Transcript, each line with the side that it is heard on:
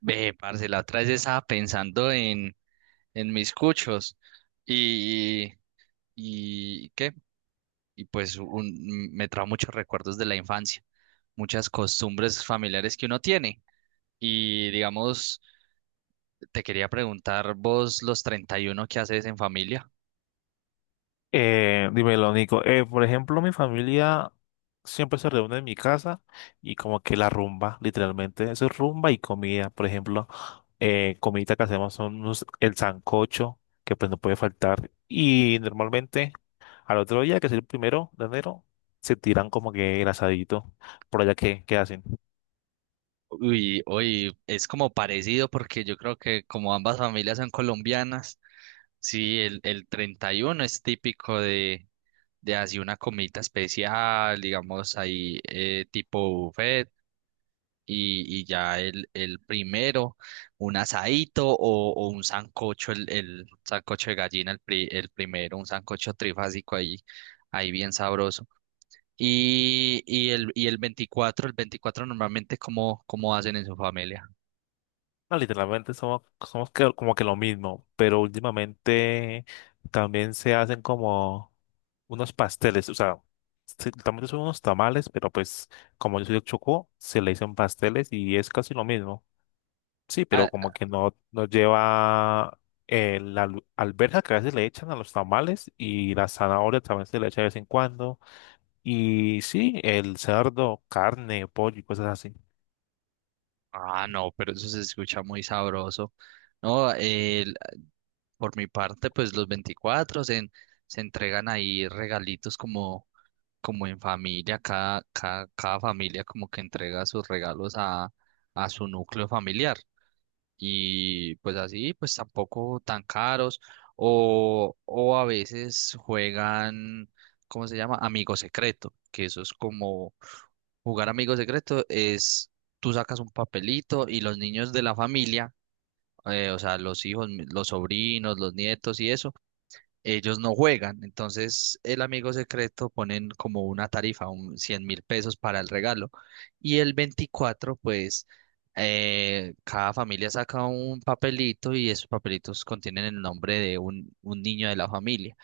right: Ve, parce, la otra vez estaba pensando en mis cuchos y, y ¿qué? Y pues me trajo muchos recuerdos de la infancia, muchas costumbres familiares que uno tiene. Y digamos, te quería preguntar vos los 31 que haces en familia.
left: Dímelo, Nico. Por ejemplo, mi familia siempre se reúne en mi casa y como que la rumba, literalmente. Eso es rumba y comida. Por ejemplo, comida que hacemos el sancocho, que pues no puede faltar. Y normalmente al otro día, que es el primero de enero, se tiran como que el asadito. Por allá, qué hacen?
right: Uy, hoy es como parecido porque yo creo que como ambas familias son colombianas, sí, el 31 es típico de así una comidita especial, digamos ahí tipo buffet y ya el primero un asadito o un sancocho, el sancocho de gallina, el primero, un sancocho trifásico ahí, ahí bien sabroso. Y el 24 normalmente, ¿cómo hacen en su familia?
left: No, literalmente somos como que lo mismo, pero últimamente también se hacen como unos pasteles, o sea, sí, también son unos tamales, pero pues como yo soy de Chocó, se le dicen pasteles y es casi lo mismo. Sí, pero
right: Ah,
left: como que no lleva la alberja que a veces le echan a los tamales y la zanahoria también se le echa de vez en cuando. Y sí, el cerdo, carne, pollo y cosas así.
right: ah, no, pero eso se escucha muy sabroso. No, por mi parte, pues los 24 se entregan ahí regalitos como en familia, cada familia como que entrega sus regalos a su núcleo familiar. Y pues así, pues tampoco tan caros, o a veces juegan, ¿cómo se llama? Amigo secreto, que eso es como jugar amigo secreto, es tú sacas un papelito y los niños de la familia, o sea, los hijos, los sobrinos, los nietos y eso, ellos no juegan. Entonces el amigo secreto ponen como una tarifa, un 100.000 pesos para el regalo. Y el 24 pues cada familia saca un papelito y esos papelitos contienen el nombre de un niño de la familia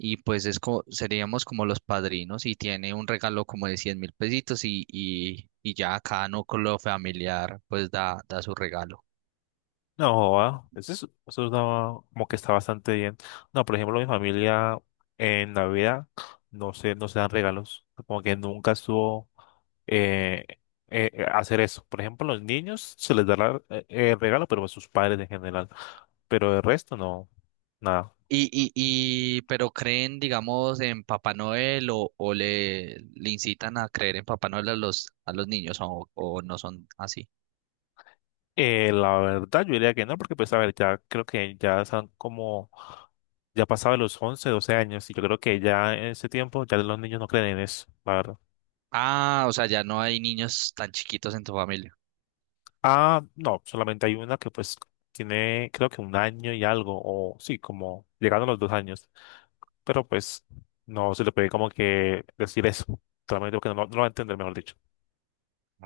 right: y pues es seríamos como los padrinos y tiene un regalo como de 100.000 pesitos y ya cada núcleo familiar pues da su regalo.
left: No, joda, eso, es- eso está- como que está bastante bien. No, por ejemplo, mi familia en Navidad no se dan regalos. Como que nunca estuvo eh, hacer eso. Por ejemplo, los niños se les da regalo, pero a sus padres en general. Pero el resto no, nada.
right: Y, pero creen, digamos, en Papá Noel o le incitan a creer en Papá Noel a los niños o no son así.
left: La verdad, yo diría que no, porque pues a ver, ya creo que ya están como, ya pasaba los 11 12 años, y yo creo que ya en ese tiempo ya los niños no creen en eso, la verdad.
right: Ah, o sea, ya no hay niños tan chiquitos en tu familia.
left: Ah, no, solamente hay una que pues tiene creo que un año y algo, o sí, como llegando a los 2 años, pero pues no se le puede como que decir eso, solamente porque no lo va a entender, mejor dicho.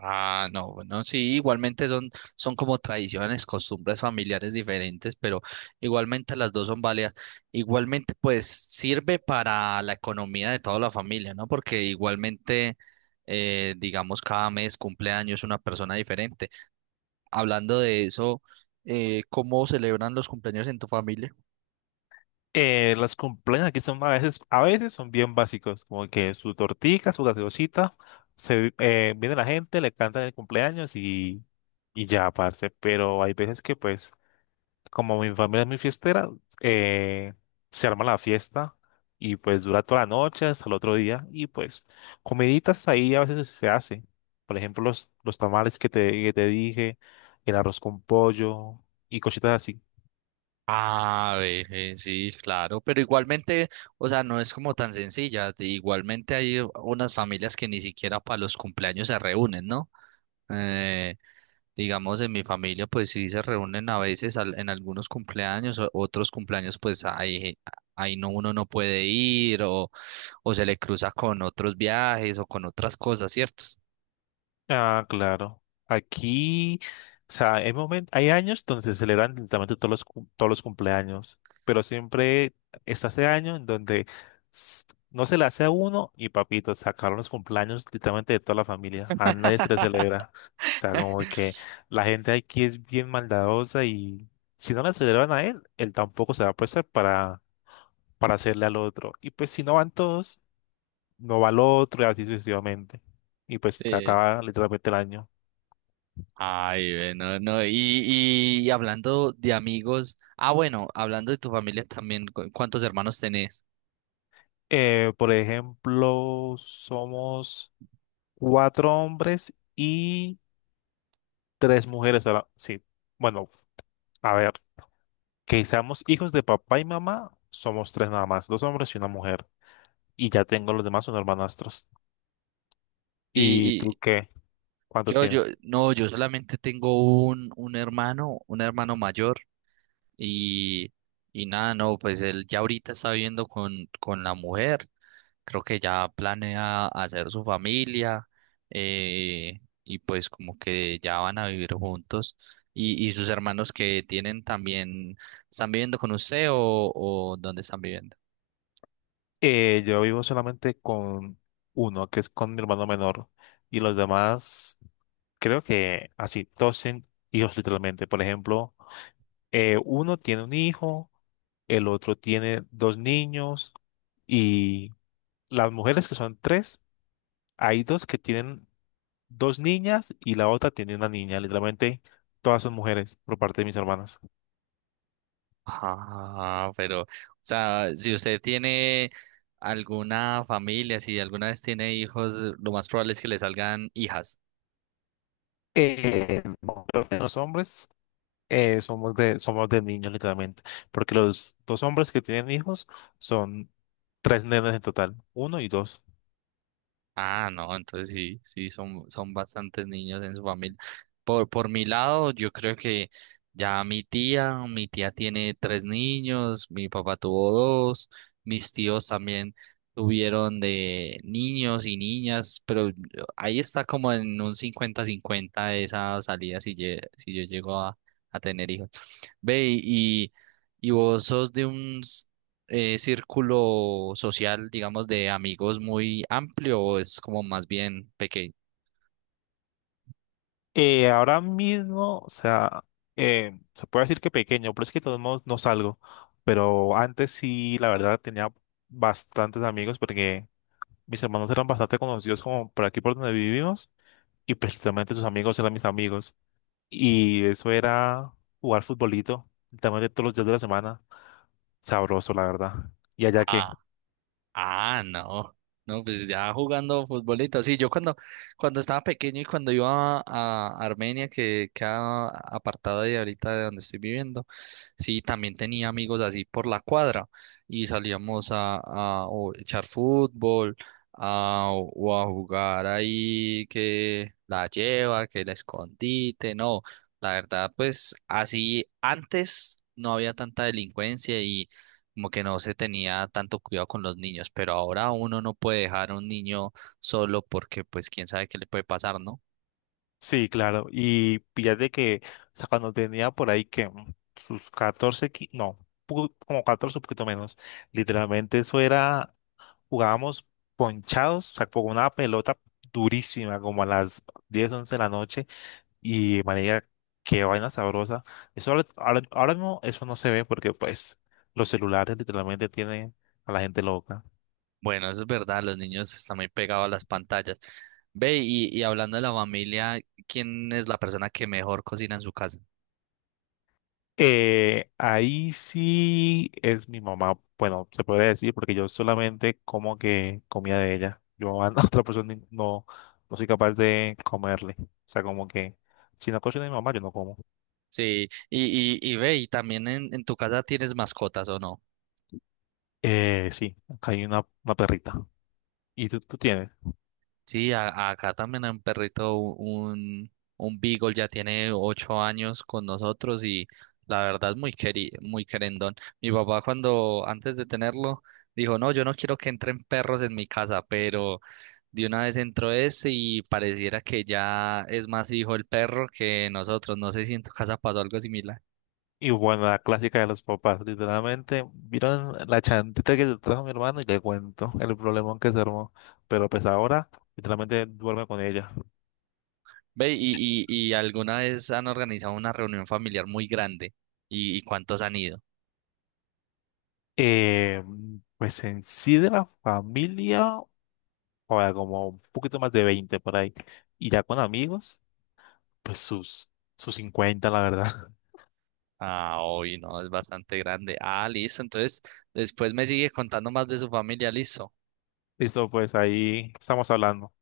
right: Ah, no, bueno, sí, igualmente son como tradiciones, costumbres familiares diferentes, pero igualmente las dos son válidas. Igualmente, pues sirve para la economía de toda la familia, ¿no? Porque igualmente, digamos, cada mes cumpleaños una persona diferente. Hablando de eso, ¿cómo celebran los cumpleaños en tu familia?
left: Las cumpleaños aquí son a veces son bien básicos, como que su tortica, su gaseosita, viene la gente, le cantan el cumpleaños y ya, parce, pero hay veces que pues como mi familia es muy fiestera, eh, se arma la fiesta y pues dura toda la noche hasta el otro día y pues comiditas ahí a veces se hace. Por ejemplo, los tamales que te dije, el arroz con pollo y cositas así.
right: Ah, ve, sí, claro, pero igualmente, o sea, no es como tan sencilla. Igualmente hay unas familias que ni siquiera para los cumpleaños se reúnen, ¿no? Eh, digamos, en mi familia, pues sí se reúnen a veces en algunos cumpleaños, otros cumpleaños, pues ahí, ahí no, uno no puede ir o se le cruza con otros viajes o con otras cosas, ¿cierto?
left: Ah, claro. Aquí, o sea, hay hay años donde se celebran literalmente todos los cumpleaños, pero siempre está ese año en donde s- no se le hace a uno y papito, sacaron los cumpleaños literalmente de toda la familia. A nadie se le celebra. O sea, como que la gente aquí es bien maldadosa y si no le celebran a él, él tampoco se va a prestar para hacerle al otro. Y pues si no van todos, no va al otro y así sucesivamente. Y pues se
right: Sí.
left: acaba literalmente el año.
right: Ay, ve, no, no, y hablando de amigos, ah, bueno, hablando de tu familia también, ¿cuántos hermanos tenés?
left: Por ejemplo, somos cuatro hombres y tres mujeres. Ahora, sí, bueno, a ver, que seamos hijos de papá y mamá, somos tres nada más, dos hombres y una mujer. Y ya tengo los demás, son hermanastros.
right: Y,
left: ¿Y tú
right: y
left: qué? ¿Cuántos
right: yo, yo,
left: tienes?
right: no, yo solamente tengo un hermano, un hermano mayor. Y, y nada, no, pues él ya ahorita está viviendo con la mujer, creo que ya planea hacer su familia, y pues como que ya van a vivir juntos. Y sus hermanos que tienen también, ¿están viviendo con usted o dónde están viviendo?
left: Yo vivo solamente con uno, que es con mi hermano menor. Y los demás, creo que así, todos tienen hijos literalmente. Por ejemplo, uno tiene un hijo, el otro tiene dos niños. Y las mujeres que son tres, hay dos que tienen dos niñas y la otra tiene una niña. Literalmente todas son mujeres por parte de mis hermanas.
right: Ah, pero, o sea, si usted tiene alguna familia, si alguna vez tiene hijos, lo más probable es que le salgan hijas.
left: Eh, bueno, los hombres somos de niños, literalmente. Porque los dos hombres que tienen hijos son tres nenes en total, uno y dos.
right: Ah, no, entonces sí, sí, son bastantes niños en su familia. Por mi lado, yo creo que ya mi tía tiene tres niños, mi papá tuvo dos, mis tíos también tuvieron de niños y niñas, pero ahí está como en un 50-50 esa salida si yo llego a tener hijos. Ve, y vos sos de un, círculo social, digamos, de amigos muy amplio o es como más bien pequeño?
left: Ahora mismo, o sea, se puede decir que pequeño, pero es que de todos modos no salgo. Pero antes sí, la verdad, tenía bastantes amigos porque mis hermanos eran bastante conocidos como por aquí por donde vivimos y precisamente sus amigos eran mis amigos. Y eso era jugar futbolito, literalmente todos los días de la semana. Sabroso, la verdad. ¿Y allá qué?
right: Ah, no. No, pues ya jugando futbolito. Sí, yo cuando estaba pequeño y cuando iba a Armenia, que queda apartada de ahorita de donde estoy viviendo, sí, también tenía amigos así por la cuadra y salíamos a o echar fútbol a, o a jugar ahí que la lleva, que la escondite. No, la verdad, pues así antes no había tanta delincuencia y como que no se tenía tanto cuidado con los niños, pero ahora uno no puede dejar a un niño solo porque pues quién sabe qué le puede pasar, ¿no?
left: Sí, claro. Y de que, o sea, cuando tenía por ahí que sus 14 no, como 14 un poquito menos. Literalmente eso era, jugábamos ponchados, o sea, con una pelota durísima, como a las 10 11 de la noche. Y marica, qué vaina sabrosa. Eso ahora mismo eso no se ve porque pues los celulares literalmente tienen a la gente loca.
right: Bueno, eso es verdad, los niños están muy pegados a las pantallas. Ve, y hablando de la familia, ¿quién es la persona que mejor cocina en su casa?
left: Ahí sí es mi mamá, bueno, se puede decir porque yo solamente como que comía de ella. Yo a otra persona no, no soy capaz de comerle. O sea, como que si no cocina mi mamá, yo no como.
right: Sí, y ve, y también en tu casa tienes mascotas, ¿o no?
left: Sí, acá hay una perrita. ¿Y tú tienes?
right: Sí, acá también hay un perrito, un Beagle ya tiene 8 años con nosotros y la verdad es muy querendón. Mi papá cuando antes de tenerlo dijo, no, yo no quiero que entren perros en mi casa, pero de una vez entró ese y pareciera que ya es más hijo el perro que nosotros. No sé si en tu casa pasó algo similar.
left: Y bueno, la clásica de los papás, literalmente, vieron la chantita que le trajo mi hermano y le cuento el problemón que se armó. Pero pues ahora, literalmente duerme con ella.
right: Ve, y alguna vez han organizado una reunión familiar muy grande y ¿cuántos han ido?
left: Eh, pues en sí de la familia. O sea como un poquito más de 20 por ahí. Y ya con amigos, pues sus 50 la verdad.
right: Ah, hoy no, es bastante grande. Ah, listo. Entonces, después me sigue contando más de su familia, listo.
left: Listo, pues ahí estamos hablando.